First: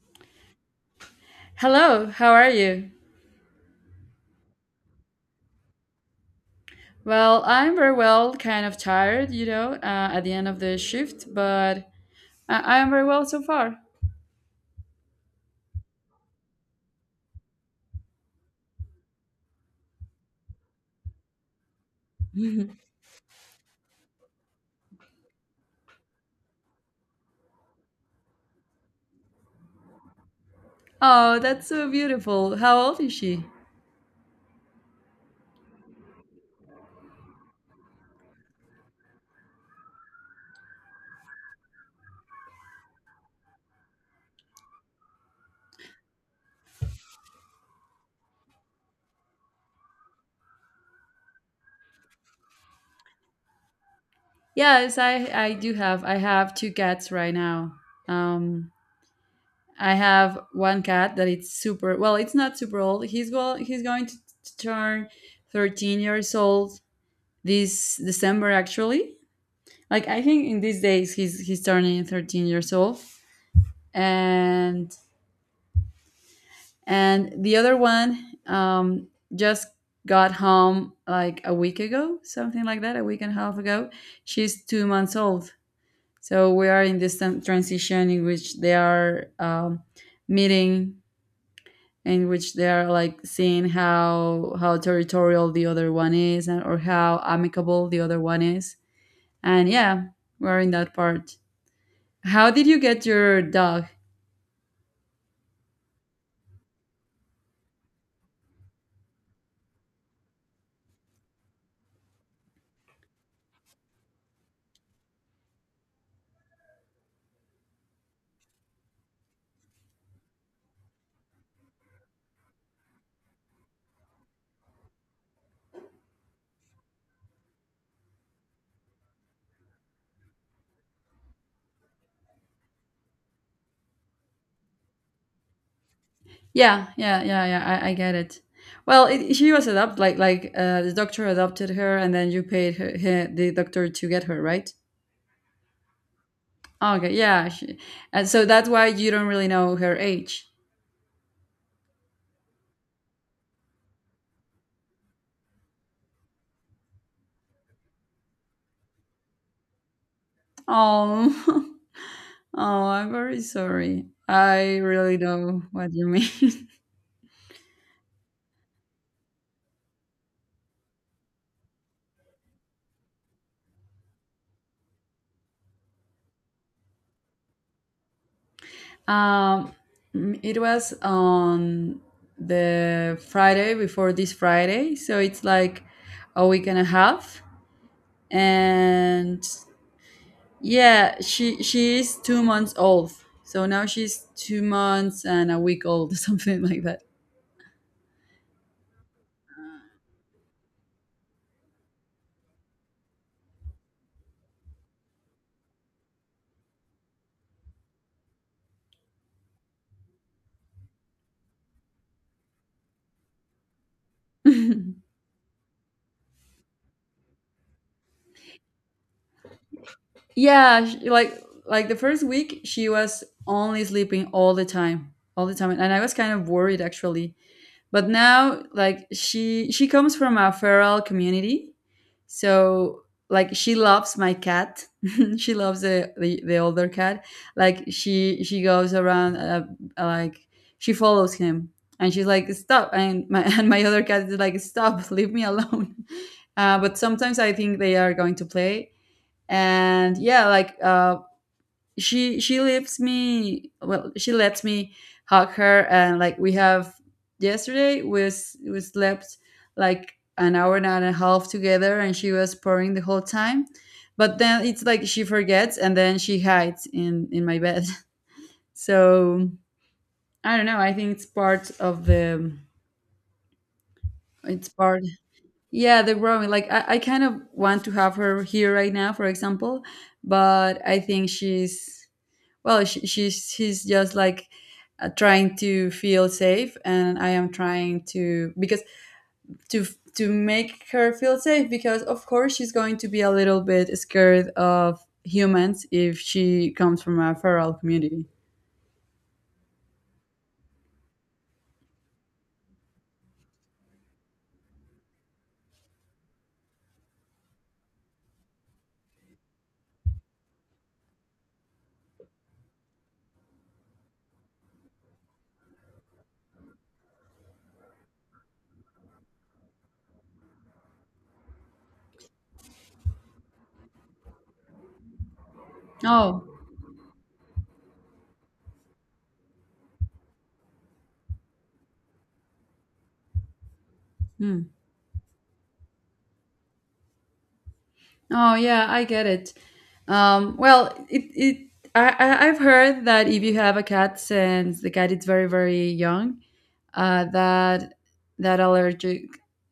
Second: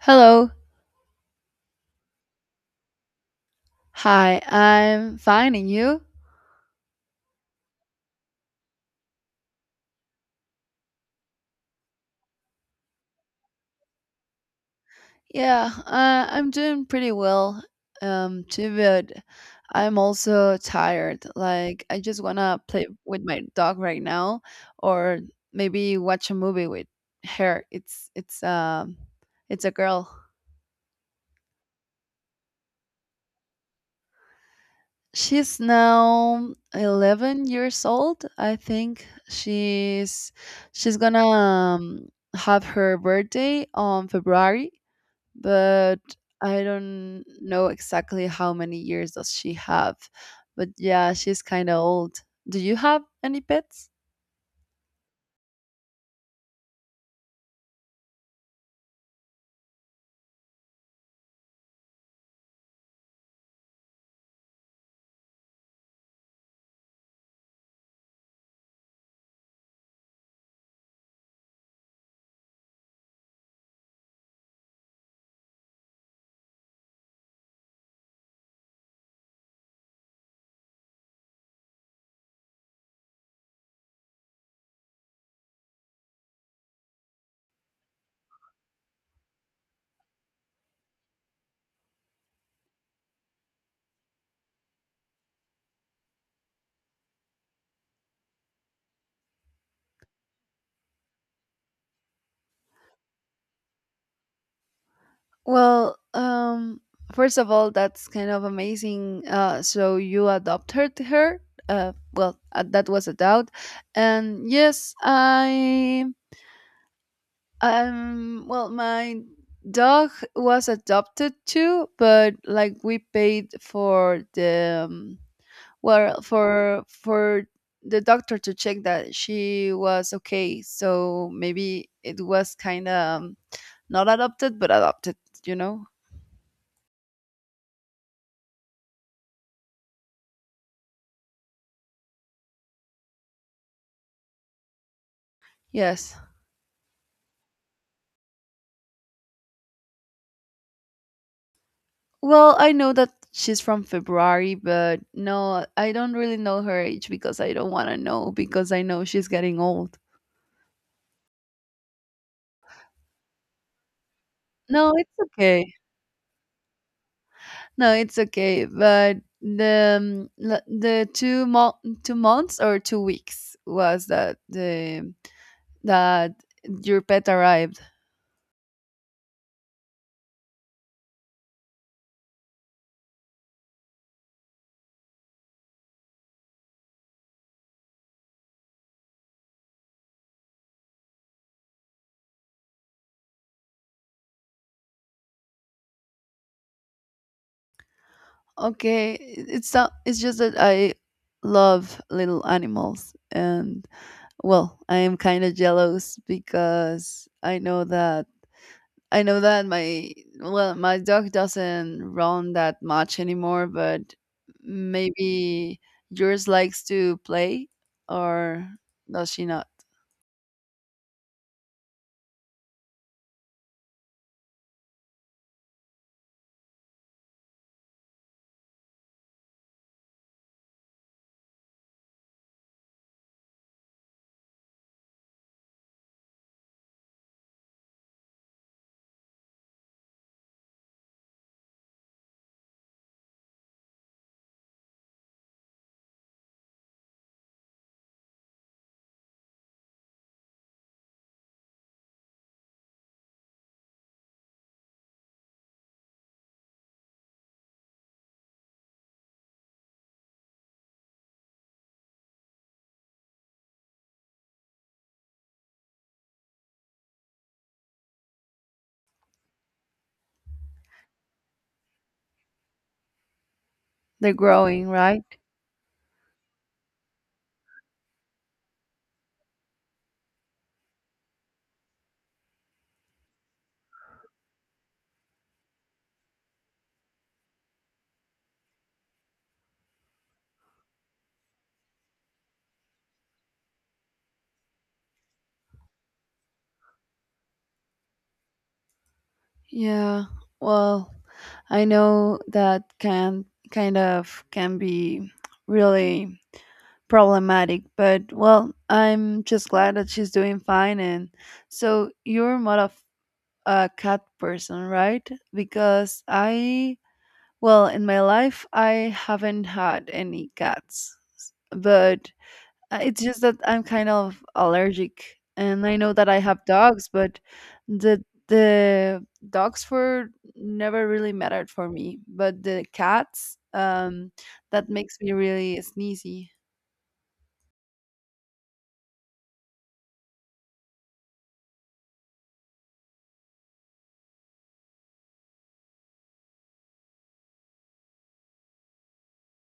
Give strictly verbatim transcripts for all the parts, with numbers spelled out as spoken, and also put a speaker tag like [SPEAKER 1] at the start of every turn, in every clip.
[SPEAKER 1] Hello.
[SPEAKER 2] Hello, how are you?
[SPEAKER 1] Hi. I'm fine, and you?
[SPEAKER 2] Well, I'm very well, kind of tired, you know, uh, at the end of the shift, but I- I'm very well so far.
[SPEAKER 1] Yeah, uh, I'm doing pretty well. Um, too good. I'm also tired. Like, I just wanna play with my dog right now, or maybe watch a movie with her. It's it's um, it's a girl.
[SPEAKER 2] Oh, that's so beautiful. How old is she?
[SPEAKER 1] She's now eleven years old years old. I think she's she's gonna um, have her birthday on February, but I don't know exactly how many years does she have. But yeah, she's kind of old. Do you have any pets?
[SPEAKER 2] Yes, I, I do have. I have two cats right now. Um, I have one cat that it's super, well, it's not super old. He's, go- he's going to, to turn thirteen years old this December, actually. Like, I think in these days he's, he's turning thirteen years old. And and the other one um, just got home like a week ago, something like that, a week and a half ago. She's two months old. So we are in this transition in which they are um, meeting, in which they are like seeing how how territorial the other one is, and, or how amicable the other one is. And yeah, we're in that part. How did you get your dog?
[SPEAKER 1] Well, um, first of all, that's kind of amazing. Uh, so you adopted her. Uh, well, uh, that was a doubt, and yes, I um, well, my dog was adopted too, but like we paid for the um, Well, for for the doctor to check that she was okay, so maybe it was kind of um, not adopted, but adopted, you know?
[SPEAKER 2] Yeah, yeah, yeah, yeah. I, I get it. Well, it, she was adopted, like like uh, the doctor adopted her, and then you paid her, he- the doctor to get her, right?
[SPEAKER 1] Yes.
[SPEAKER 2] Okay, yeah. She, and so that's why you don't really know her age.
[SPEAKER 1] Well, I know that she's from February, but no, I don't really know her age because I don't want to know because I know she's getting old.
[SPEAKER 2] Oh, oh, I'm very sorry. I
[SPEAKER 1] No, it's
[SPEAKER 2] really know
[SPEAKER 1] okay.
[SPEAKER 2] what you mean.
[SPEAKER 1] No, it's okay. But the um, l- the two mo- two months or two weeks was that the that your pet arrived.
[SPEAKER 2] um, mm, it was on the Friday before this Friday, so it's like a week and a half, and yeah, she she is two months old. So now she's two months and a week old, something like that.
[SPEAKER 1] Okay, it's so- it's just that I love little animals, and well, I am kind of jealous because I know that I know that my, well, my dog doesn't run that much anymore, but maybe yours likes to play, or does she not?
[SPEAKER 2] Yeah, she, like like the first week, she was only sleeping all the time, all the time, and I was kind of worried actually, but now like she she comes from a feral community, so like she loves my cat. She loves the, the the older cat. Like she she goes around, uh, like, she follows him and she's like stop, and my and my other cat is like stop leave me alone. uh, but sometimes I think they are going to play, and yeah, like, uh, she she leaves me, well, she lets me hug her, and like we have, yesterday we s- we slept like an hour and a half together and she was purring the whole time. But then it's like she forgets and then she hides in in my bed. So I don't know, I think it's part of the,
[SPEAKER 1] They're
[SPEAKER 2] it's
[SPEAKER 1] growing,
[SPEAKER 2] part,
[SPEAKER 1] right?
[SPEAKER 2] yeah, the growing. Like I, I kind of want to have her here right now, for example, but I think she's, well, she, she's she's just like, uh, trying to feel safe, and I am trying to, because to to make her feel safe, because of course she's going to be a little bit scared of humans if she comes from a feral community.
[SPEAKER 1] Yeah. Well, I know that can kind of can be really problematic, but well, I'm just glad that she's doing fine. And so you're more of a cat person, right? Because I, well, in my life, I haven't had any cats, but uh, it's just that I'm kind of allergic. And I know that I
[SPEAKER 2] Oh.
[SPEAKER 1] have dogs, but the the dogs were never really mattered for me. But the cats, um,
[SPEAKER 2] Hmm.
[SPEAKER 1] that makes me really sneezy.
[SPEAKER 2] Oh yeah, I get it. Um well, it it, I, I- I've heard that if you have a cat since the cat is very, very young, uh, that that allergic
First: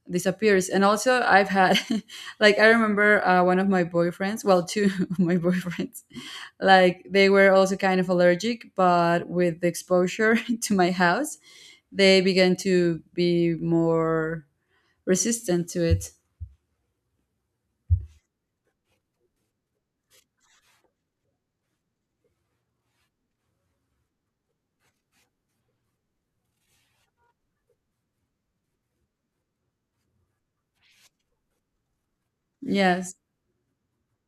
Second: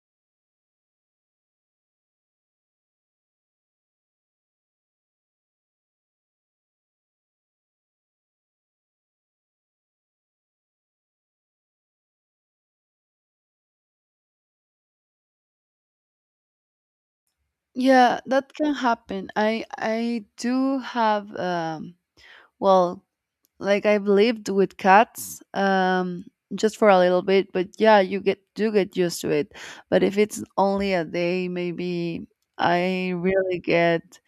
[SPEAKER 2] disappears. And also, I've had, like, I remember uh, one of my boyfriends, well, two of my boyfriends, like, they were also kind of allergic, but with the exposure to my house, they began to be more resistant to it.
[SPEAKER 1] Yeah, that can happen. I I do have um well, like I've lived with cats um just for a little bit, but yeah, you get do get used to it. But if it's only a day, maybe I
[SPEAKER 2] Yes.
[SPEAKER 1] really get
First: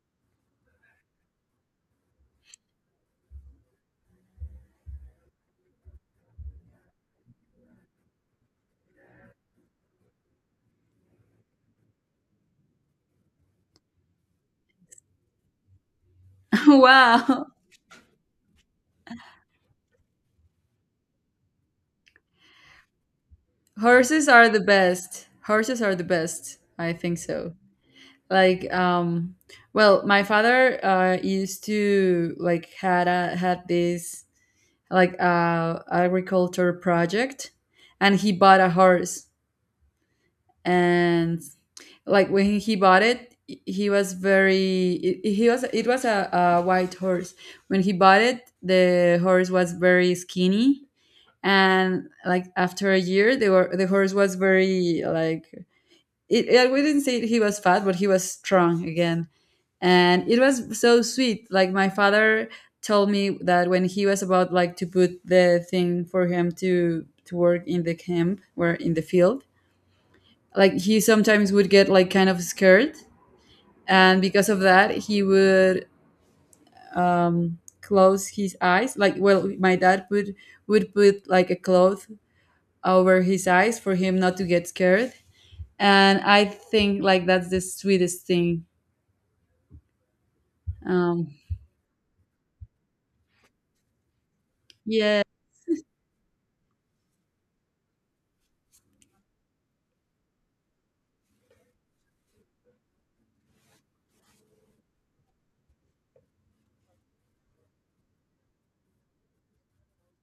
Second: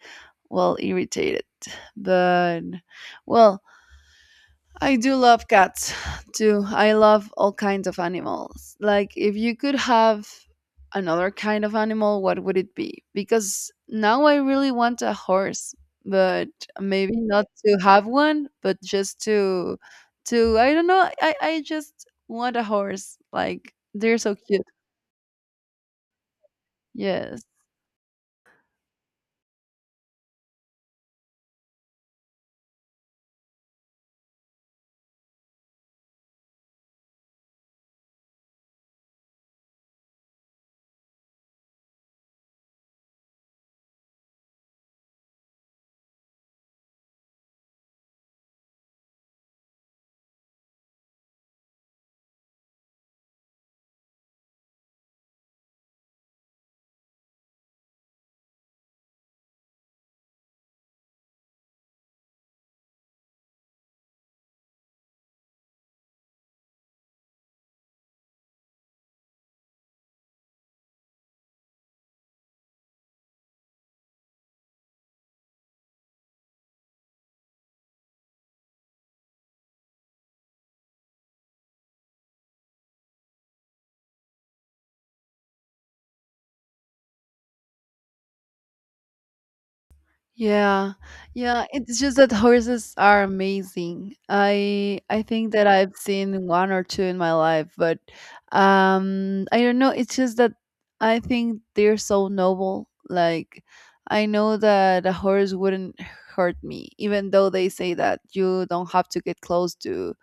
[SPEAKER 1] well irritated. But well, I do love cats too. I love all kinds of animals. Like, if you could have another kind of animal, what would it be? Because now I really want a horse, but maybe
[SPEAKER 2] Wow.
[SPEAKER 1] not to have one, but just to, to I don't know. I I just want a horse. Like they're
[SPEAKER 2] Horses
[SPEAKER 1] so
[SPEAKER 2] are the
[SPEAKER 1] cute.
[SPEAKER 2] best. Horses are the best. I think
[SPEAKER 1] Yes.
[SPEAKER 2] so. Like, um well, my father uh used to, like, had a had this like uh agriculture project, and he bought a horse. And like when he bought it, he was very, it- he was, it was a, a white horse. When he bought it the horse was very skinny, and like after a year they were the horse was very, like, it, I wouldn't say he was fat but he was strong again. And it was so sweet. Like my father told me that when he was about, like, to put the thing for him to to work in the camp or in the field, like he sometimes would get like kind of scared, and because of that he would, um, close his eyes, like, well, my dad would would put like a cloth over his eyes for him not to get scared. And I think like that's the sweetest thing.
[SPEAKER 1] Yeah,
[SPEAKER 2] um
[SPEAKER 1] yeah. It's just that horses are amazing. I I
[SPEAKER 2] yeah.
[SPEAKER 1] think that I've seen one or two in my life, but um, I don't know. It's just that I think they're so noble. Like I know that a horse wouldn't hurt me, even though they say that you don't have to get close to,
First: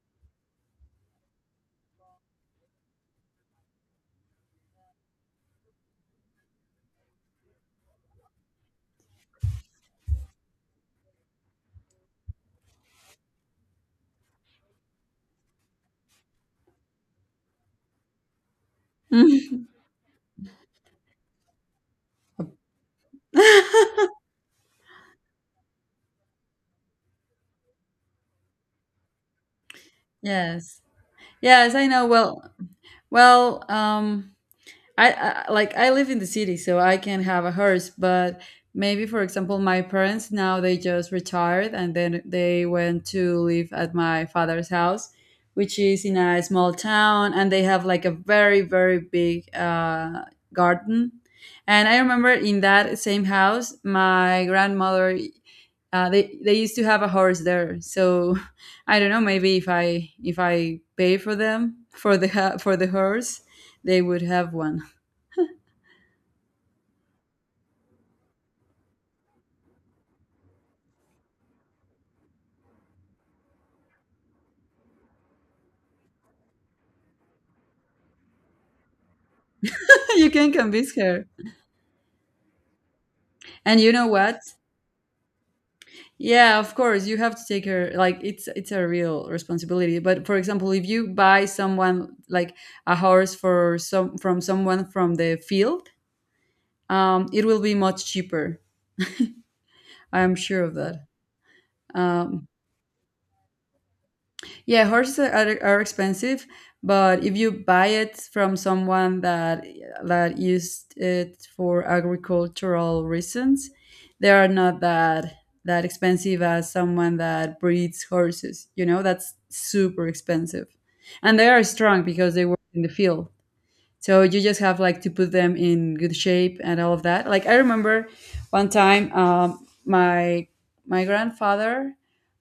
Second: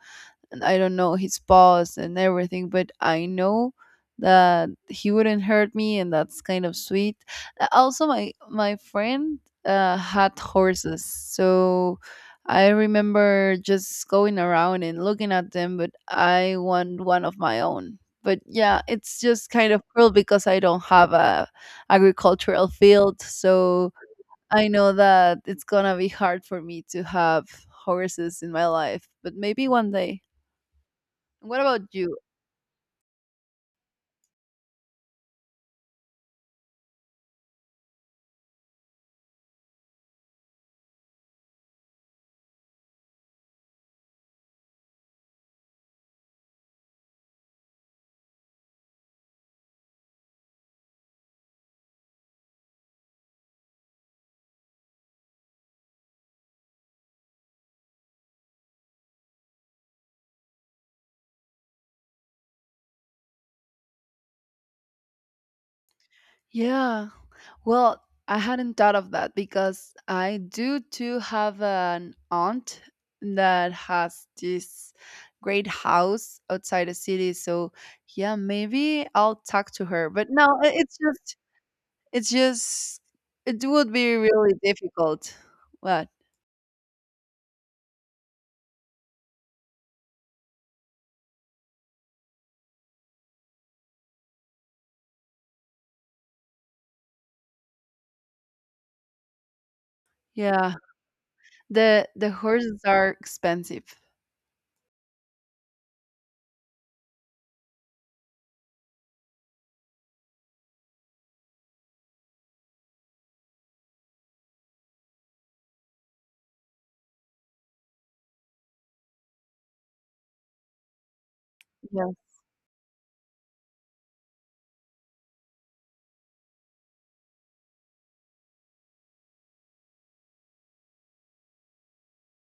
[SPEAKER 1] and I don't know his paws and everything, but I know that he wouldn't hurt me, and that's kind of sweet. Uh, Also, my my friend uh, had horses, so I remember just going around and looking at them, but I want one of my own. But yeah, it's just kind of cruel because I don't have a agricultural field, so I know that it's gonna be hard for me to have horses in my life, but maybe one day.
[SPEAKER 2] Yes.
[SPEAKER 1] What
[SPEAKER 2] Yes,
[SPEAKER 1] about
[SPEAKER 2] I know.
[SPEAKER 1] you?
[SPEAKER 2] Well, well, um, I, I, like, I live in the city, so I can have a horse. But maybe, for example, my parents now they just retired, and then they went to live at my father's house, which is in a small town, and they have like a very very big uh, garden. And I remember in that same house, my grandmother, uh, they they used to have a horse there, so I don't know, maybe if I if i pay for them for the ha- for the horse they would have one.
[SPEAKER 1] Yeah. Well, I hadn't thought of that because I do too have an aunt that has this great house outside the city. So yeah, maybe I'll talk to her. But
[SPEAKER 2] You
[SPEAKER 1] no,
[SPEAKER 2] can
[SPEAKER 1] i-
[SPEAKER 2] convince
[SPEAKER 1] it's
[SPEAKER 2] her.
[SPEAKER 1] just it's just it
[SPEAKER 2] And you
[SPEAKER 1] would
[SPEAKER 2] know
[SPEAKER 1] be
[SPEAKER 2] what,
[SPEAKER 1] really difficult. But
[SPEAKER 2] yeah, of course you have to take her, like, it's it's a real responsibility, but for example if you buy someone like a horse for some, from someone from the field, um, it will be much cheaper. I'm sure of
[SPEAKER 1] yeah,
[SPEAKER 2] that.
[SPEAKER 1] the the
[SPEAKER 2] um,
[SPEAKER 1] horses are expensive.
[SPEAKER 2] Yeah, horses are, are are expensive, but if you buy it from someone that that used it for agricultural reasons, they are not that that expensive as someone that breeds horses. You know, that's super expensive, and they are strong
[SPEAKER 1] Yeah.
[SPEAKER 2] because they work in the field, so you just have like to put them in good shape and all of that. Like I remember one time, um, my my grandfather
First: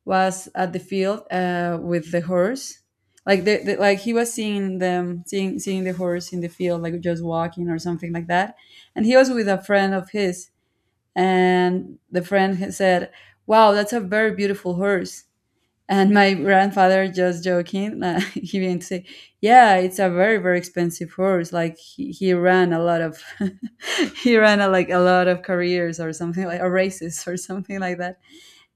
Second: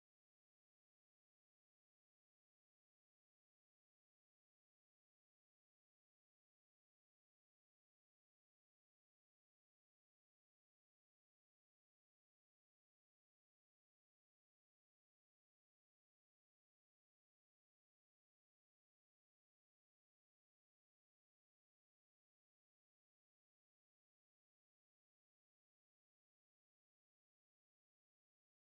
[SPEAKER 2] was at the field, uh, with the horse, like the, the, like he was seeing them, seeing seeing the horse in the field, like just walking or something like that. And he was with a friend of his, and the friend had said, wow, that's a very beautiful horse. And my grandfather, just joking, uh, he began to say, "Yeah, it's a very very expensive horse. Like he, he ran a lot of, he ran a, like a lot of careers or something, like, or races or something like that."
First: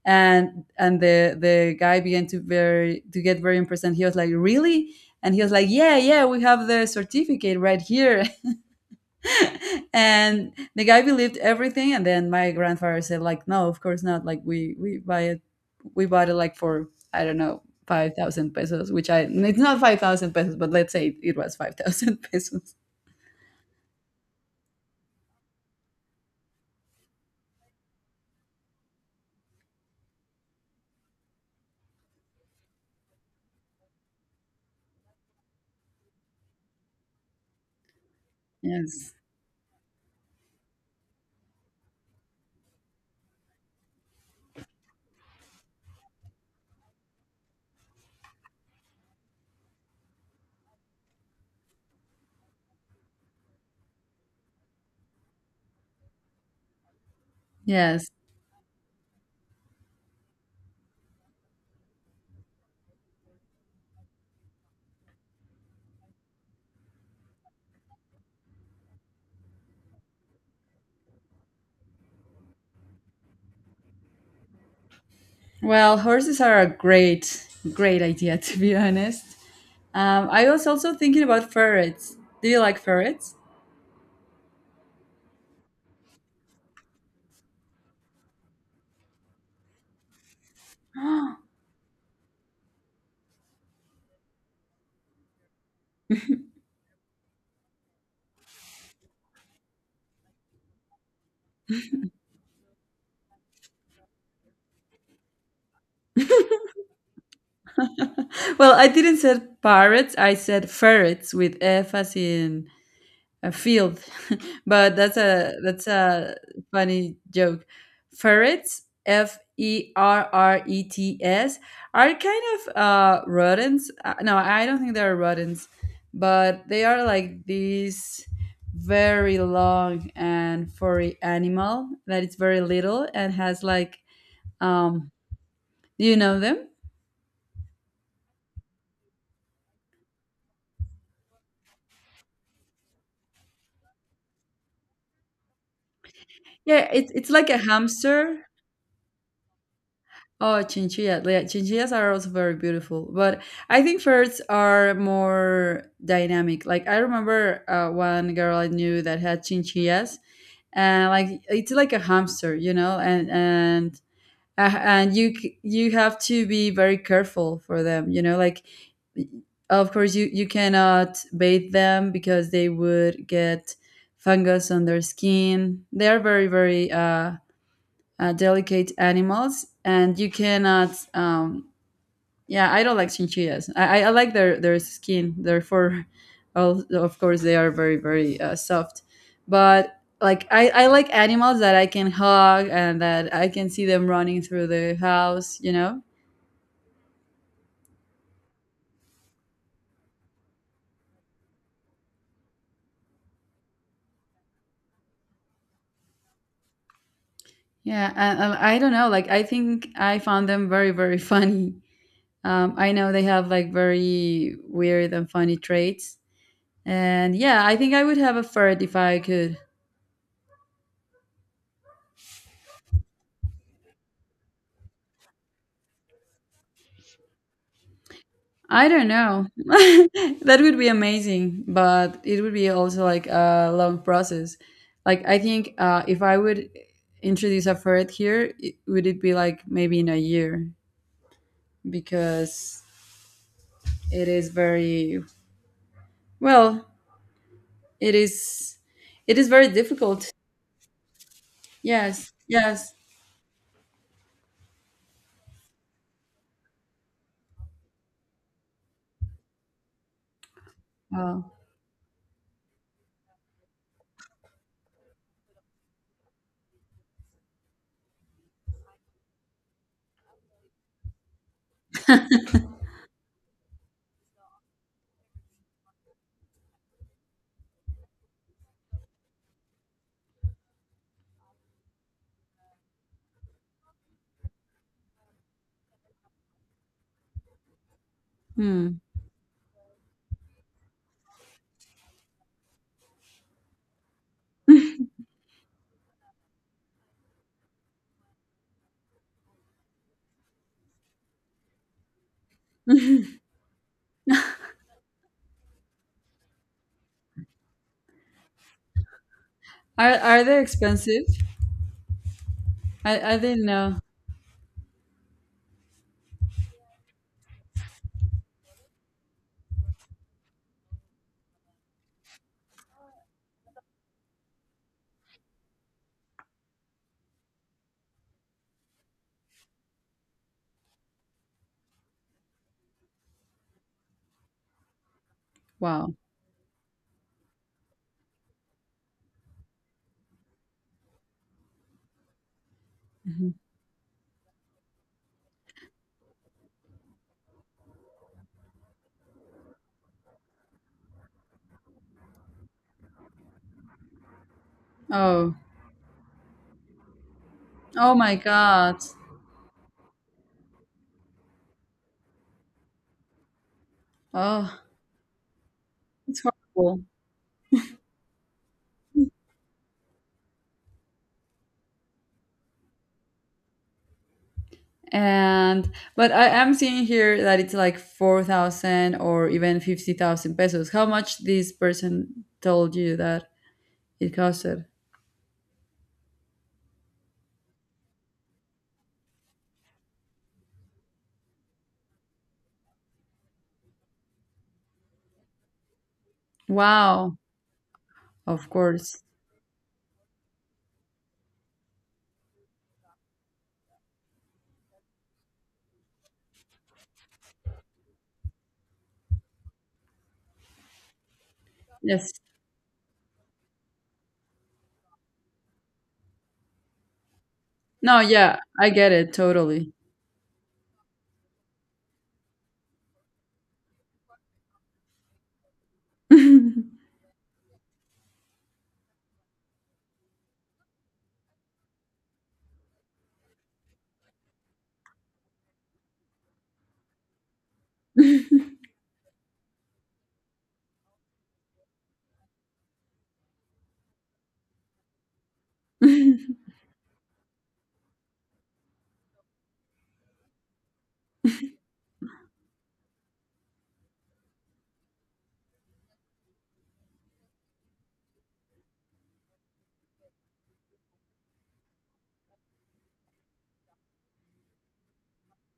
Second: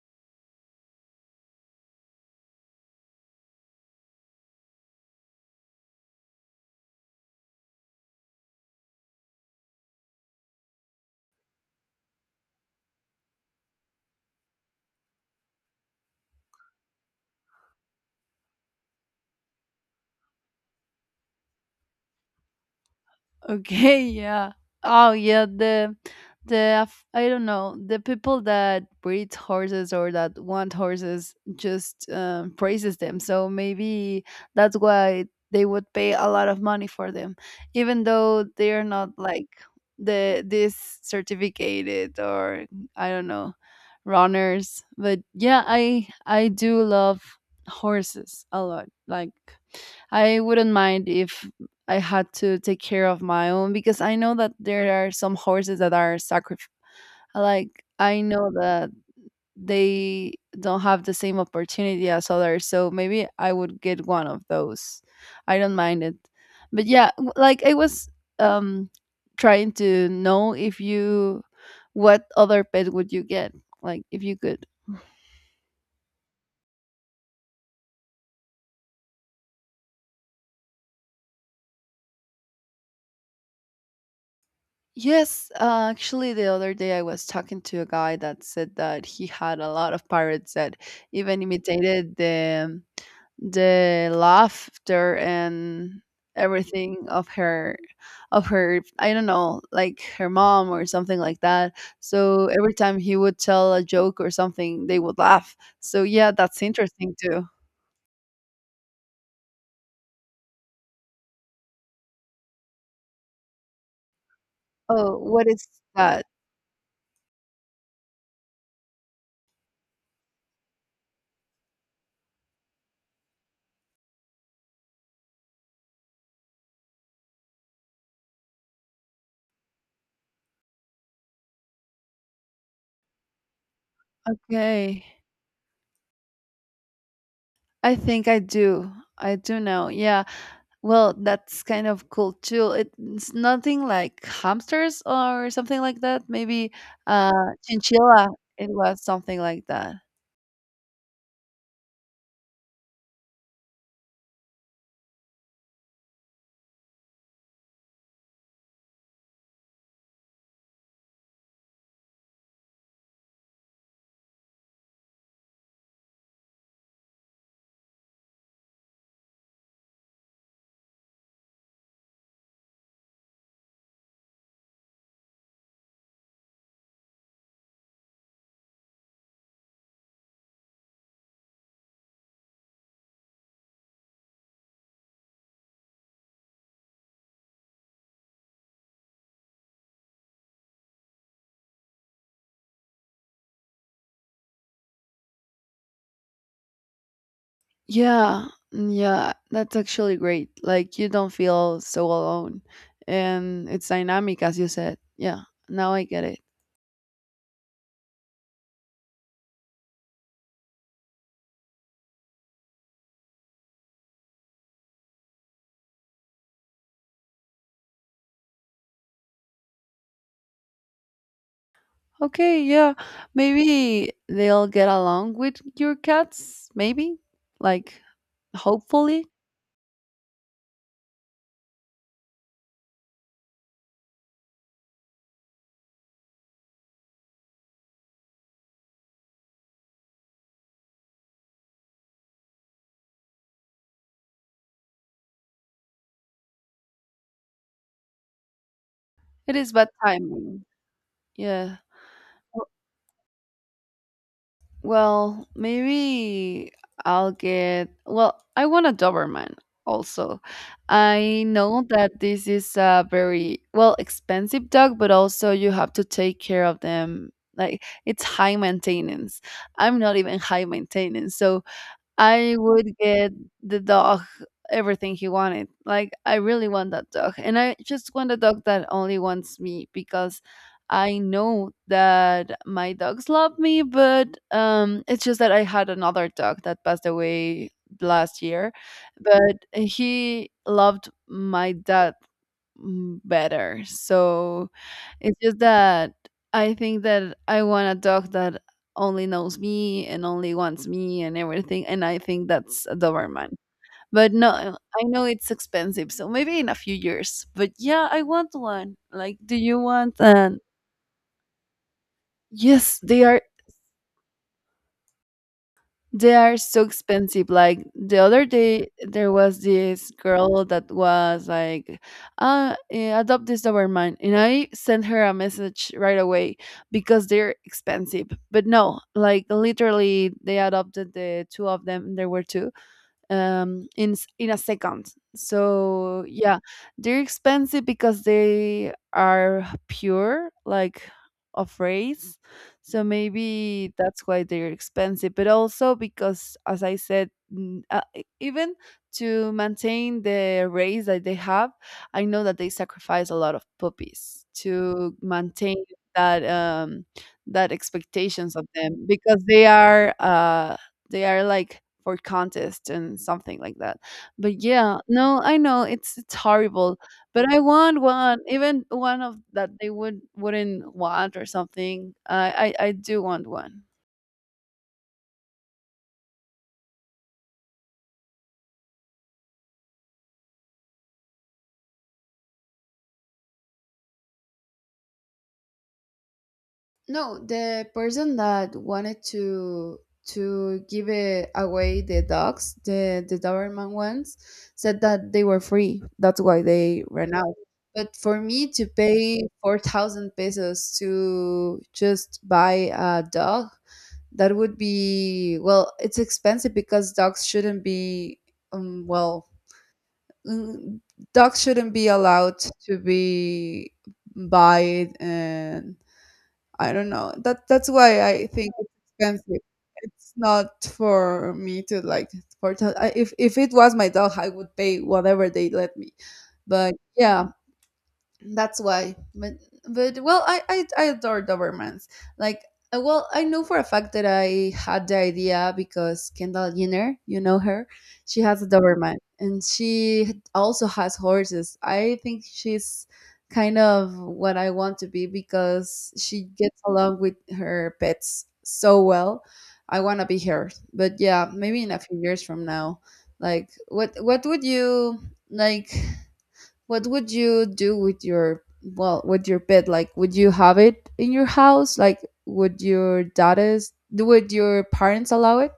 [SPEAKER 2] And and the the guy began to very to get very impressed. And he was like, "Really?" And he was like, "Yeah, yeah, we have the certificate right here." And the guy believed everything, and then my grandfather said like, no, of course not, like we we buy it, we bought it like for, I don't know, five thousand pesos, which i, it's not five thousand pesos, but let's say it was five thousand pesos.
[SPEAKER 1] Okay, yeah. Oh, yeah. The the af- I don't know, the people that breed horses or that want horses just um, praises them. So maybe that's why they would pay a lot of money for them, even though they are not
[SPEAKER 2] Yes,
[SPEAKER 1] like the this certificated or I don't know, runners. But yeah, I I do love horses a lot. Like I wouldn't mind if I had to take care of my own because I know that there are some horses that are sacrificed. Like,
[SPEAKER 2] yes.
[SPEAKER 1] I know that they don't have the same opportunity as others. So maybe I would get one of those. I don't mind it. But yeah, w- like I was um, trying to know if you, what other pet would you get? Like, if you could.
[SPEAKER 2] Well, horses are a great great idea to be honest. um, I was also thinking about ferrets. Do you like ferrets?
[SPEAKER 1] Yes, uh, actually, the other day I was talking to a guy that said that he had a lot of pirates that even imitated the the laughter and everything of her, of her I don't know, like her mom or something like that. So every time he would tell a joke or something, they would laugh. So yeah, that's interesting too.
[SPEAKER 2] Well, I didn't say parrots, I said ferrets, with f as in a field. But that's
[SPEAKER 1] Oh, what
[SPEAKER 2] a,
[SPEAKER 1] is
[SPEAKER 2] that's
[SPEAKER 1] that?
[SPEAKER 2] a funny joke. Ferrets, f e r r e t s, are kind of uh rodents. Uh, no, I don't think they're rodents, but they are like these very long and furry animal that is very little and has like,
[SPEAKER 1] Okay.
[SPEAKER 2] um do you know them?
[SPEAKER 1] I think I do. I do know. Yeah. Well, that's kind of cool too. It- It's nothing like hamsters or something like that. Maybe
[SPEAKER 2] Yeah, it's it's
[SPEAKER 1] uh,
[SPEAKER 2] like a
[SPEAKER 1] chinchilla.
[SPEAKER 2] hamster.
[SPEAKER 1] It was something like that.
[SPEAKER 2] Oh, chinchillas. Yeah, chinchillas are also very beautiful. But I think ferrets are more dynamic. Like, I remember uh, one girl I knew that had chinchillas. And, like, it's like a hamster, you know? And, and, uh, and you c- you have to be very careful for them, you know, like of course you you cannot bathe them because they would get fungus on their skin. They are very very uh uh, delicate animals, and you cannot. Um, yeah, I don't like chinchillas. I, I I like their their skin. Their fur, al- of course, they are very very uh, soft. But like I, I like animals that I can hug and that I can see them running through the house. You know.
[SPEAKER 1] Yeah, mm, yeah, that's actually great. Like you don't feel so alone, and it's dynamic, as you said. Yeah, now I get it.
[SPEAKER 2] Yeah, and, and I don't know. Like I think I found them very very funny. Um, I know they have like very weird and funny traits. And yeah, I think I would have a ferret if I could.
[SPEAKER 1] Okay, yeah, maybe they'll get along with your cats. Maybe, like,
[SPEAKER 2] I don't
[SPEAKER 1] hopefully,
[SPEAKER 2] know. That would be amazing, but it would be also like a long process. Like I think, uh, if I would introduce a ferret here, it, would it be like maybe in a year, because it is very, well. It is it is
[SPEAKER 1] it
[SPEAKER 2] very
[SPEAKER 1] is bad
[SPEAKER 2] difficult.
[SPEAKER 1] timing. Yeah.
[SPEAKER 2] Yes, yes.
[SPEAKER 1] Well, maybe I'll get. Well, I want a Doberman also. I
[SPEAKER 2] Wow.
[SPEAKER 1] know that this is a very, well, expensive dog, but also you have to take care of them. Like, it's high maintenance. I'm not even high maintenance. So I would get the dog everything he wanted. Like, I really want that dog. And I just want a dog that only wants me because I know that my dogs love me, but um, it's just that I had another dog that passed away last year,
[SPEAKER 2] Hmm.
[SPEAKER 1] but he loved my dad mm, better. So it's just that I think that I want a dog that only knows me and only wants me and everything. And I think that's a Doberman. But no, uh, I know it's expensive. So maybe in a few years. But yeah, I want one. Like, do you
[SPEAKER 2] Are
[SPEAKER 1] want
[SPEAKER 2] are they
[SPEAKER 1] an?
[SPEAKER 2] expensive?
[SPEAKER 1] Yes, they
[SPEAKER 2] I I
[SPEAKER 1] are.
[SPEAKER 2] didn't know.
[SPEAKER 1] They are so expensive. Like the other day, there was this girl that was like, uh, eh, adopt this Doberman. And I sent her a message right away because they're expensive. But no, like literally, they adopted the two of them. There were two um in s- in a second,
[SPEAKER 2] Wow.
[SPEAKER 1] so yeah, they're expensive because they are pure, like of race, so
[SPEAKER 2] Mhm.
[SPEAKER 1] maybe that's why they're expensive, but also because as I said, mm, uh, e- even to maintain the race that they have, I know that they sacrifice a lot of puppies to
[SPEAKER 2] Oh.
[SPEAKER 1] maintain that um that
[SPEAKER 2] Oh my
[SPEAKER 1] expectations of
[SPEAKER 2] God.
[SPEAKER 1] them because they are uh they are like for contest and something like that. But
[SPEAKER 2] Oh,
[SPEAKER 1] yeah, no, I know it's it's
[SPEAKER 2] it's
[SPEAKER 1] horrible,
[SPEAKER 2] horrible.
[SPEAKER 1] but I want one, even one of that they would wouldn't want or something. I I, I do want one.
[SPEAKER 2] And but I am seeing here that it's like four thousand or even fifty thousand pesos. How much this person told you that it costed?
[SPEAKER 1] No, the person that wanted to to give it away the dogs, the the Doberman ones, said that they were free. That's why they ran
[SPEAKER 2] Wow,
[SPEAKER 1] out. But for
[SPEAKER 2] of
[SPEAKER 1] me to
[SPEAKER 2] course.
[SPEAKER 1] pay four thousand pesos to just buy a dog, that would be, well, it's expensive because dogs shouldn't be um well mm, dogs shouldn't be
[SPEAKER 2] Yes.
[SPEAKER 1] allowed to be buy, uh, I don't know. That that's
[SPEAKER 2] No,
[SPEAKER 1] why I
[SPEAKER 2] yeah,
[SPEAKER 1] think
[SPEAKER 2] I
[SPEAKER 1] it's
[SPEAKER 2] get it
[SPEAKER 1] expensive.
[SPEAKER 2] totally.
[SPEAKER 1] It's not for me to like for t- I- if if it was my dog, I would pay whatever they let me. But yeah, that's why, but but well i i, I adore dobermans like, uh, well I know for a fact that I had the idea because Kendall Jenner, you know her, she has a Doberman and she also has horses. I think she's kind of what I want to be because she gets along with her pets so well. I want to be her. But yeah, maybe in a few years from now. Like what what would you like, what would you do with your, well, with your pet? Like, would you have it in your house? Like, would your daughters, would your parents allow it?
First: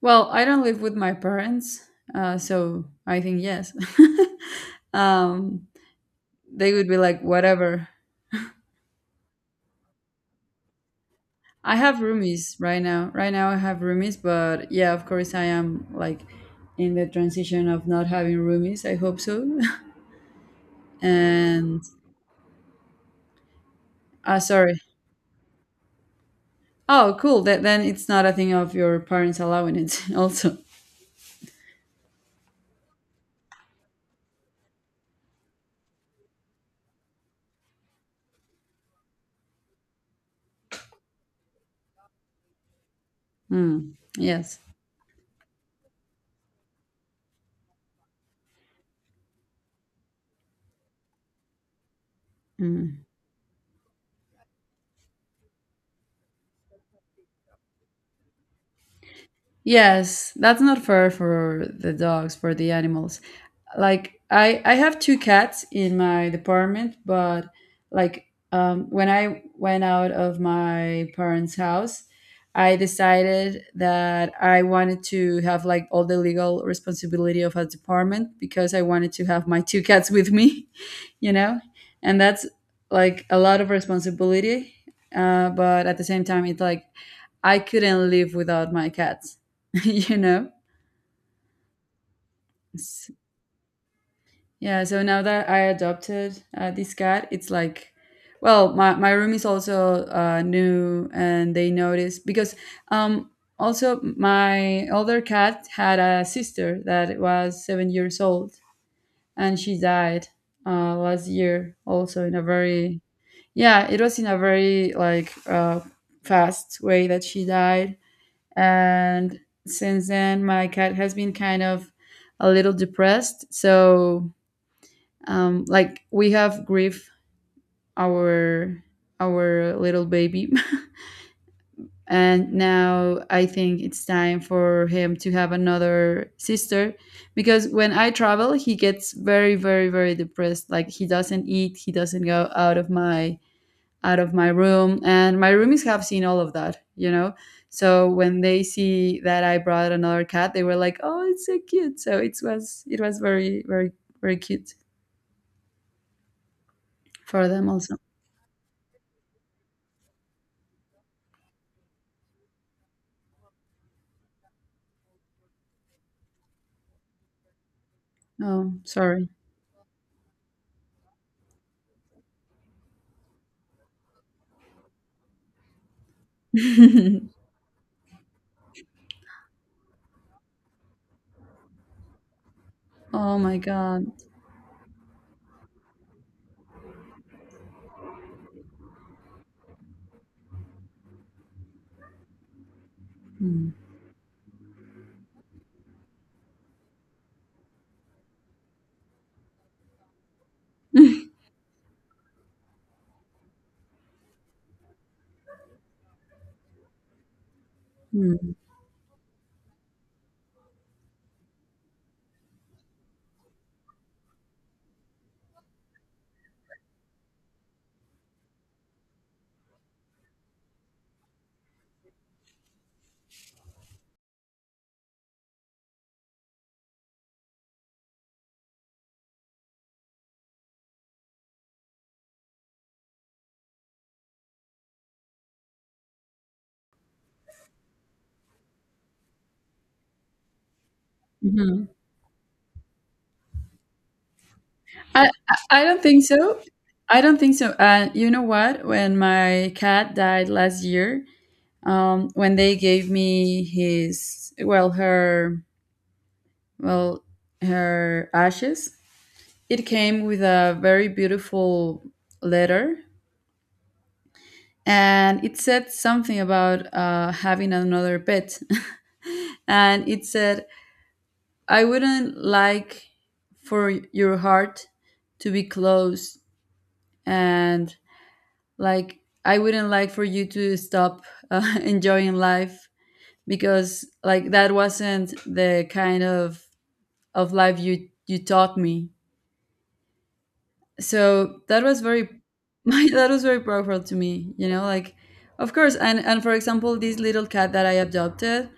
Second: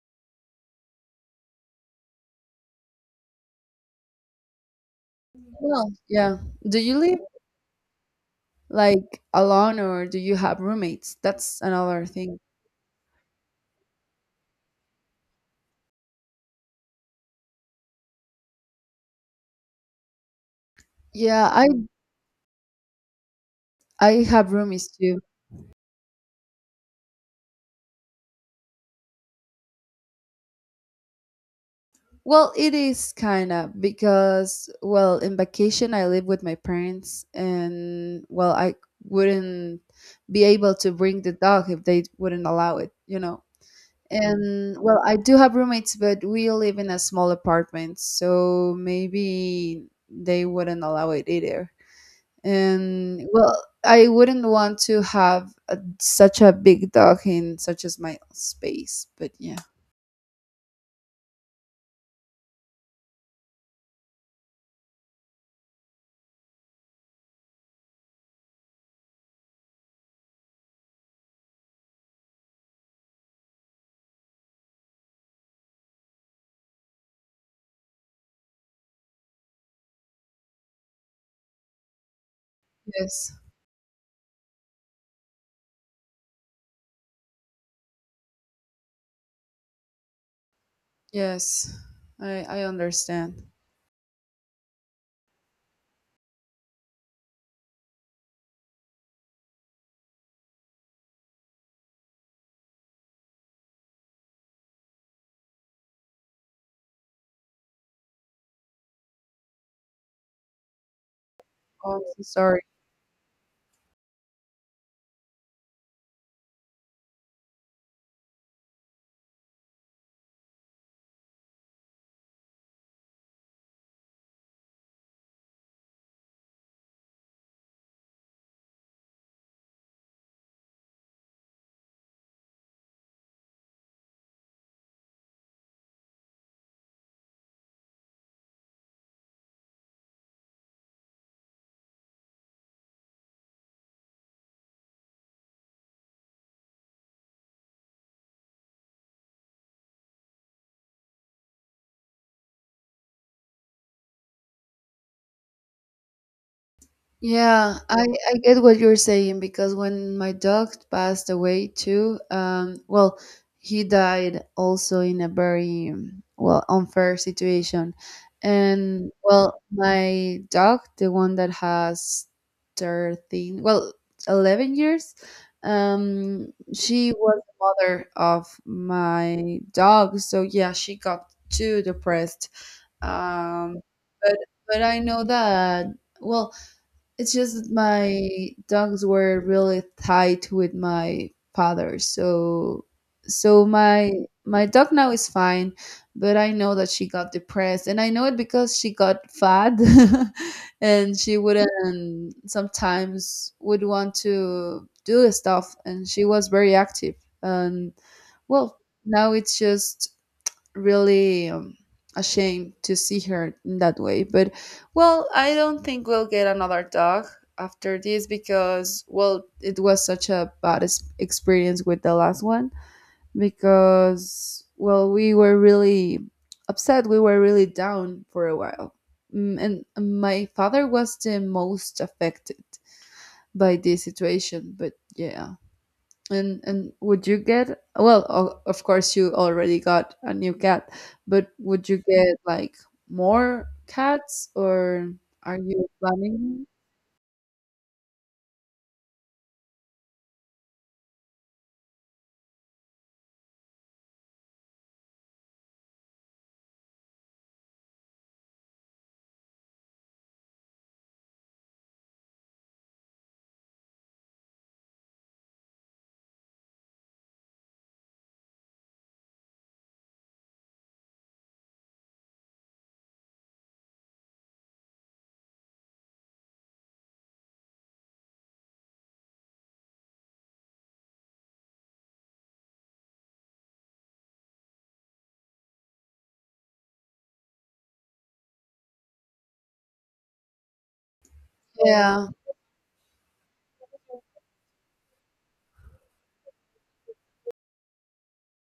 [SPEAKER 2] Well, I don't live with my parents, uh, so I think yes. um,
[SPEAKER 1] Well, yeah.
[SPEAKER 2] they
[SPEAKER 1] Do
[SPEAKER 2] would be
[SPEAKER 1] you live
[SPEAKER 2] like, whatever.
[SPEAKER 1] like alone or do you have roommates? That's
[SPEAKER 2] I have
[SPEAKER 1] another thing.
[SPEAKER 2] roomies right now. Right now I have roomies, but yeah, of course I am like in the transition of not having roomies. I hope so.
[SPEAKER 1] Yeah, I
[SPEAKER 2] and
[SPEAKER 1] I
[SPEAKER 2] ah,
[SPEAKER 1] have
[SPEAKER 2] sorry.
[SPEAKER 1] roomies too.
[SPEAKER 2] Oh, cool. That then it's not a thing of your parents allowing it. Also,
[SPEAKER 1] Well, it is kind of because well, in vacation I live with my parents and well, I wouldn't be able to bring the dog if they wouldn't allow it, you know.
[SPEAKER 2] Hmm. Yes,
[SPEAKER 1] And well, I do have roommates, but we live in a small apartment, so maybe they wouldn't allow it either.
[SPEAKER 2] Hmm.
[SPEAKER 1] And well, I wouldn't want to have a, such a big dog in such as my space, but yeah.
[SPEAKER 2] Yes. That's not fair for the dogs, for the animals. Like i i have two cats in my department, but like um when I went out of my parents house, I decided that I wanted to have like all the legal responsibility of a department because I wanted to have my two cats with me. you know and that's like
[SPEAKER 1] Yes.
[SPEAKER 2] a lot of responsibility, uh, but at the same time it's like I couldn't live without my cats. you know
[SPEAKER 1] Yes. I I understand.
[SPEAKER 2] Yeah, so now that I adopted uh, this cat, it's like, well, my, my room is also uh, new, and they noticed because um, also my older cat had a sister that was seven years old, and she died uh, last year
[SPEAKER 1] Oh, I'm so
[SPEAKER 2] also in a
[SPEAKER 1] sorry.
[SPEAKER 2] very, yeah, it was in a very like uh, fast way that she died. And since then, my cat has been kind of a little depressed. So um, like we have grief our our little baby. And now I think it's time for him to have another sister, because when I travel he gets very, very, very depressed. Like, he doesn't eat, he doesn't go out of my out of my room, and my roomies have seen all of that, you know. So when they see that I brought another cat, they were like, "Oh, it's so cute." So it was, it was very, very, very cute for them
[SPEAKER 1] Yeah,
[SPEAKER 2] also.
[SPEAKER 1] I, I get what you're saying because when my dog passed away too, um, well, he died also in a very um, well, unfair situation.
[SPEAKER 2] Oh,
[SPEAKER 1] And,
[SPEAKER 2] sorry.
[SPEAKER 1] well, my dog, the one that has thirteen, well, eleven years, um, she was the mother of my dog, so yeah, she got too depressed.
[SPEAKER 2] Oh my
[SPEAKER 1] Um,
[SPEAKER 2] God.
[SPEAKER 1] but but I know that, well, it's just that my dogs were really tight with my father, so so
[SPEAKER 2] Mm.
[SPEAKER 1] my my dog now is fine, but I know that she got depressed, and I know it because she got fat, and
[SPEAKER 2] Mm.
[SPEAKER 1] she wouldn't sometimes would want to do stuff, and she was very active. And, well, now it's just really um, ashamed to see her in that way. But, well, I don't think we'll get another dog after this because, well, it was such a bad es- experience with the last one because, well, we were really upset. We were really down for a while. Mm, And my father was the most affected by this situation, but yeah. And and would you get, well, o- of course you already got a new cat, but
[SPEAKER 2] Mhm.
[SPEAKER 1] would you get like more cats, or
[SPEAKER 2] I, I
[SPEAKER 1] are
[SPEAKER 2] I
[SPEAKER 1] you
[SPEAKER 2] don't think so.
[SPEAKER 1] planning?
[SPEAKER 2] I don't think so. And you know what? When my cat died last year, um, when they gave me his, well, her, well, her ashes, it came with a very beautiful letter, and it said something about uh, having another pet, and it said, "I wouldn't like for your heart to be closed, and like I wouldn't like for you to stop uh, enjoying life, because like that wasn't the kind of of life you you taught me." So that was
[SPEAKER 1] Yeah.
[SPEAKER 2] very my that was very powerful to me, you know. Like, of course. and and for example, this little cat that I adopted,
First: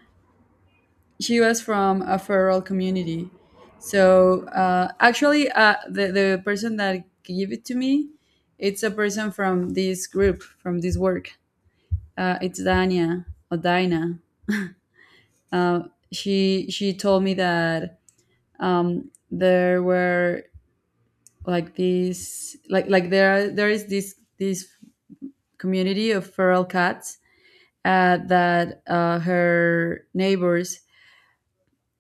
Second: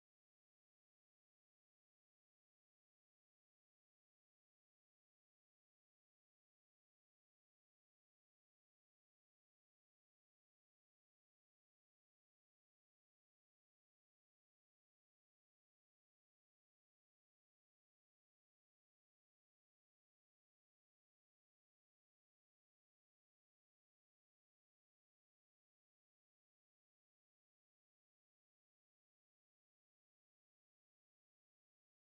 [SPEAKER 2] she was from a feral community. So uh, actually, uh, the the person that gave it to me, it's a person from this group, from this work. Uh, it's Dania or Dina. Uh, she she told me that um, there were like these like like there there is this this community of feral cats, uh, that uh, her neighbors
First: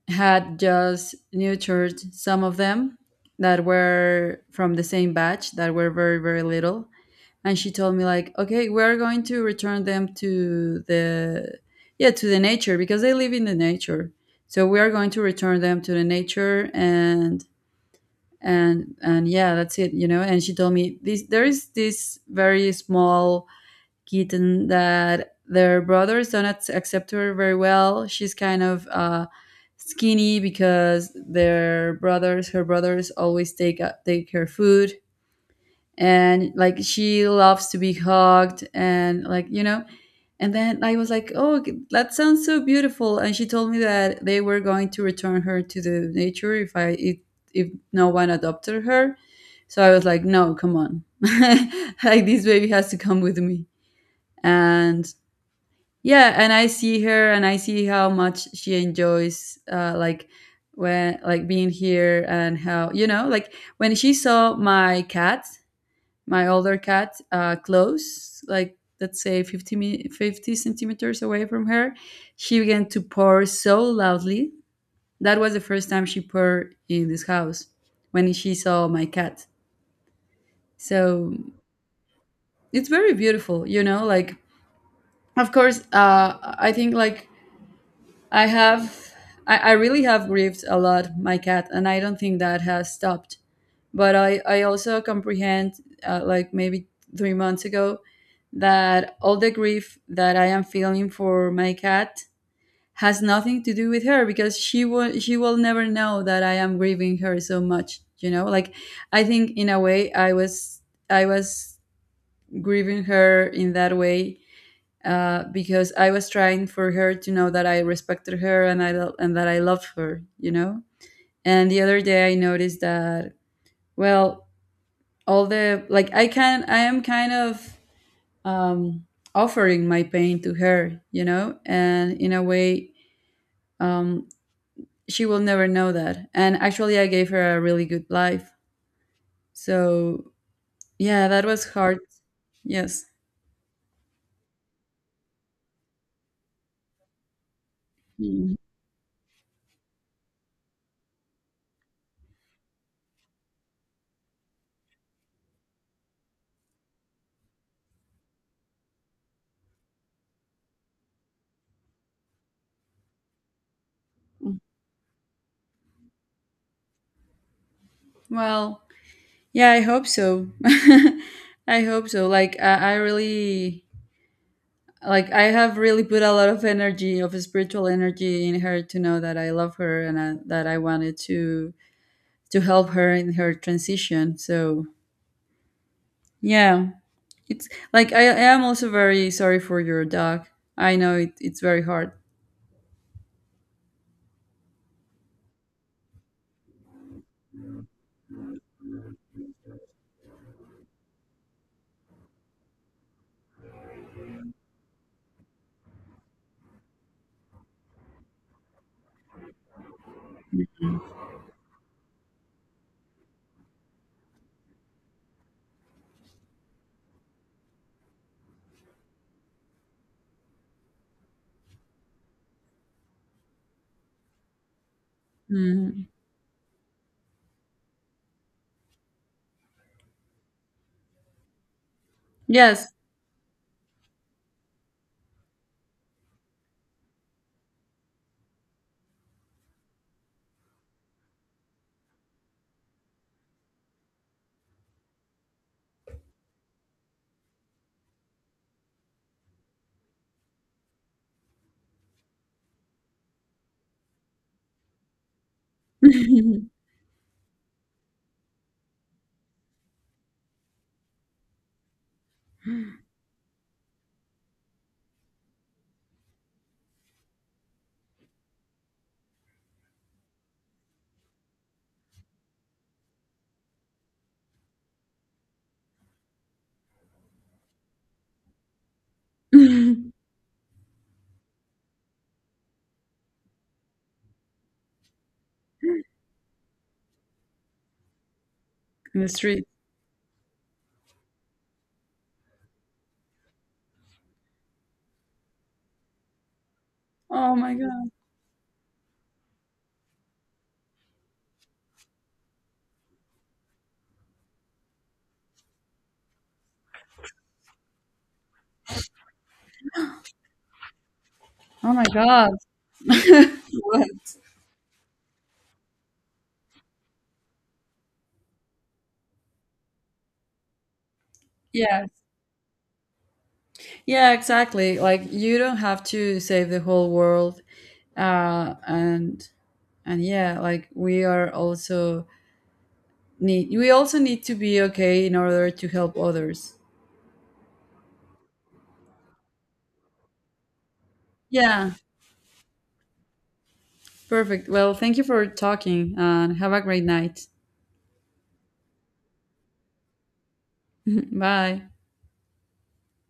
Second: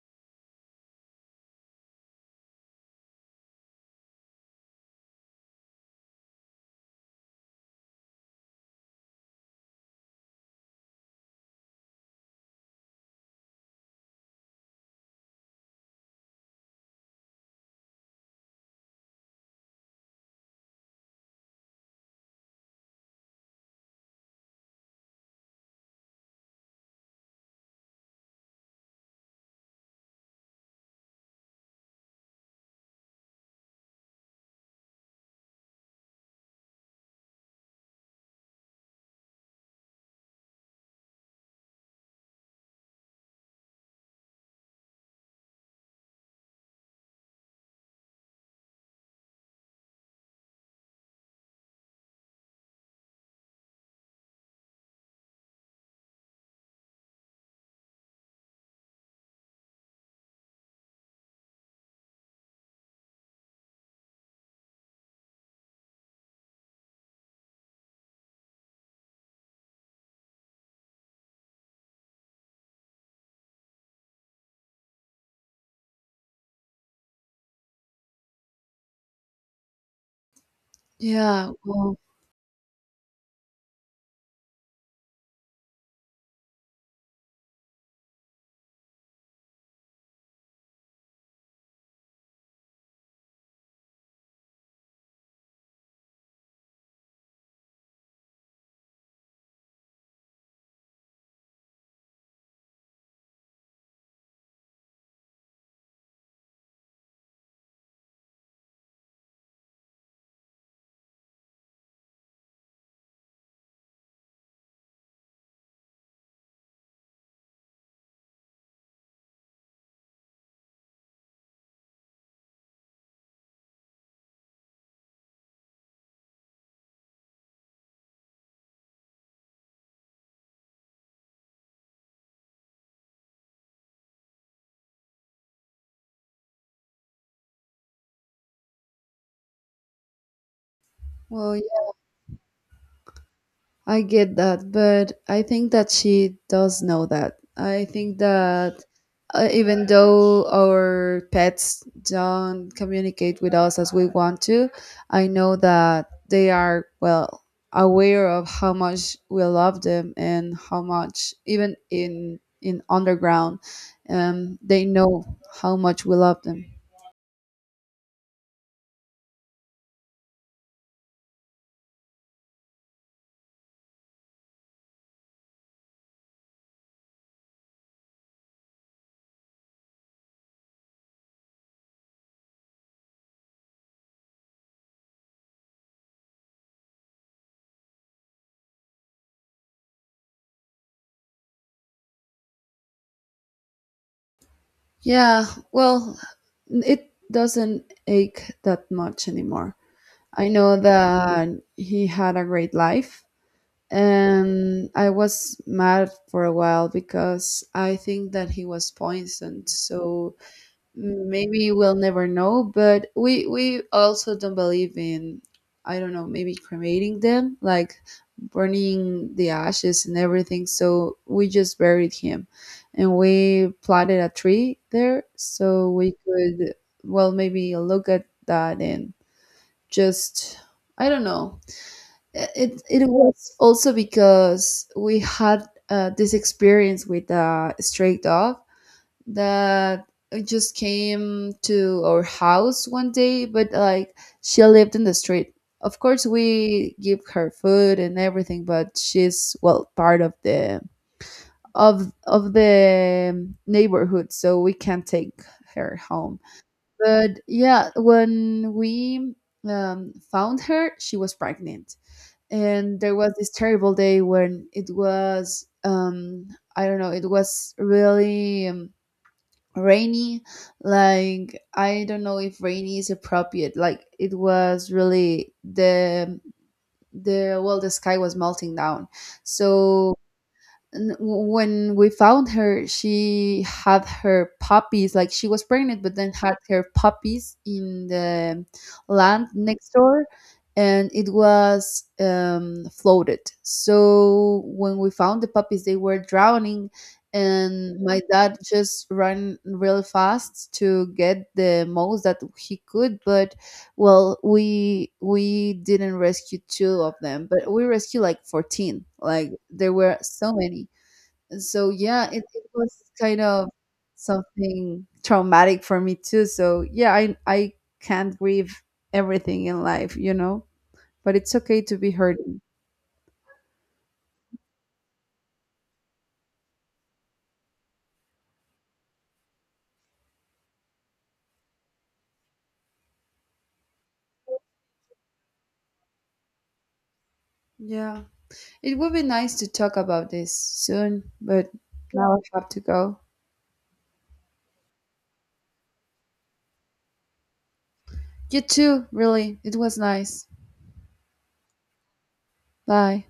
[SPEAKER 2] had just nurtured some of them that were from the same batch, that were very, very little. And she told me like, "Okay, we're going to return them to the yeah to the nature, because they live in the nature. So we are going to return them to the nature." And and and yeah, that's it, you know. And she told me this, there is this very small Keaton, that their brothers don't ac- accept her very well. She's kind of uh, skinny, because their brothers, her brothers, always take uh, take her food, and like she loves to be hugged and like, you know. And then I was like, "Oh, that sounds so beautiful." And she told me that they were going to return her to the nature if I if, if no one adopted her. So I was like, "No, come on, like this baby has to come with me." And yeah, and I see her and I see how much she enjoys uh like when like being here and how, you know, like when she saw my cat, my older cat, uh close, like let's say 50 mi- fifty centimeters away from her, she began to purr so loudly. That was the first time she purred in this house, when she saw my cat. So
[SPEAKER 1] Yeah. Well,
[SPEAKER 2] it's very beautiful, you know. Like, of course uh I think like I have, I, I really have grieved a lot my cat, and I don't think that has stopped. But I, I also comprehend, uh, like maybe three months ago, that all the grief that I am feeling for my cat has nothing to do with her, because she will, she will never know that I am grieving her so much. You know, like I think in a way I was, I was grieving her in that way, uh, because I was trying for her to know that I respected her and I lo- and that I loved her, you know. And the other day I noticed that, well, all the like I can I am kind of um, offering my pain to her, you know, and in a way um, she will never know that. And actually, I gave her a really good life. So yeah, that
[SPEAKER 1] well
[SPEAKER 2] was hard. Yes.
[SPEAKER 1] I get that, but I think that she does know that. I think
[SPEAKER 2] Mm.
[SPEAKER 1] that uh, even though our pets don't communicate with us as we want to, I know that they are, well, aware of how much we love them and how much, even in in underground, um, they know how much we love them.
[SPEAKER 2] Well, yeah, I hope so. I hope so. Like I, I really like I have really put a lot of energy, of spiritual energy in her to know that I love her and I, that I wanted to to help her in her transition. So, yeah, it's like I, I am also very sorry for your dog. I know it, it's very hard.
[SPEAKER 1] Yeah, well, it doesn't ache that much anymore. I know that he had a great life. And I was mad for a while because I think that he was poisoned. So maybe we'll never know. But we, we also don't believe in, I don't know, maybe cremating them, like burning the ashes and everything. So we just buried him and we planted a tree there so
[SPEAKER 2] Mhm.
[SPEAKER 1] we could, well, maybe look at that and just I don't know, it
[SPEAKER 2] Yes.
[SPEAKER 1] it was also because we had uh, this experience with a stray dog that it just came to our house one day, but, like, she lived in the street. Of course we give her food and everything, but she's, well, part of the of of the neighborhood, so we can't take her home. But yeah, when we um, found her, she was pregnant. And there was this terrible day when it was, um, I don't know, it was really um, rainy. Like, I don't know if rainy is appropriate. Like, it was really the, the, well, the sky was melting down.
[SPEAKER 2] In
[SPEAKER 1] So n- w- when we found her, she had her puppies, like, she was pregnant, but then had her puppies in the
[SPEAKER 2] the
[SPEAKER 1] land
[SPEAKER 2] street.
[SPEAKER 1] next door, and it was um, floated, so when we found the puppies they were drowning,
[SPEAKER 2] Oh my
[SPEAKER 1] and
[SPEAKER 2] god.
[SPEAKER 1] my dad just ran real fast to get the most that he could. But, well, we we didn't rescue two of them, but we rescued like fourteen, like there were so many. So
[SPEAKER 2] Oh my
[SPEAKER 1] yeah, it,
[SPEAKER 2] god.
[SPEAKER 1] it was kind of
[SPEAKER 2] What?
[SPEAKER 1] something traumatic for me too. So yeah, I I can't grieve everything in life, you know, but it's okay to
[SPEAKER 2] Yeah.
[SPEAKER 1] be hurting.
[SPEAKER 2] Yeah, exactly. Like you don't have to save the whole world, uh, and and yeah, like we are also need we also need to be okay in order to help others.
[SPEAKER 1] Yeah. It would be nice to talk about this soon, but
[SPEAKER 2] Yeah,
[SPEAKER 1] now I have to go.
[SPEAKER 2] perfect. Well, thank you for talking, and have a great night.
[SPEAKER 1] You too, really. It was nice.
[SPEAKER 2] Bye.
[SPEAKER 1] Bye.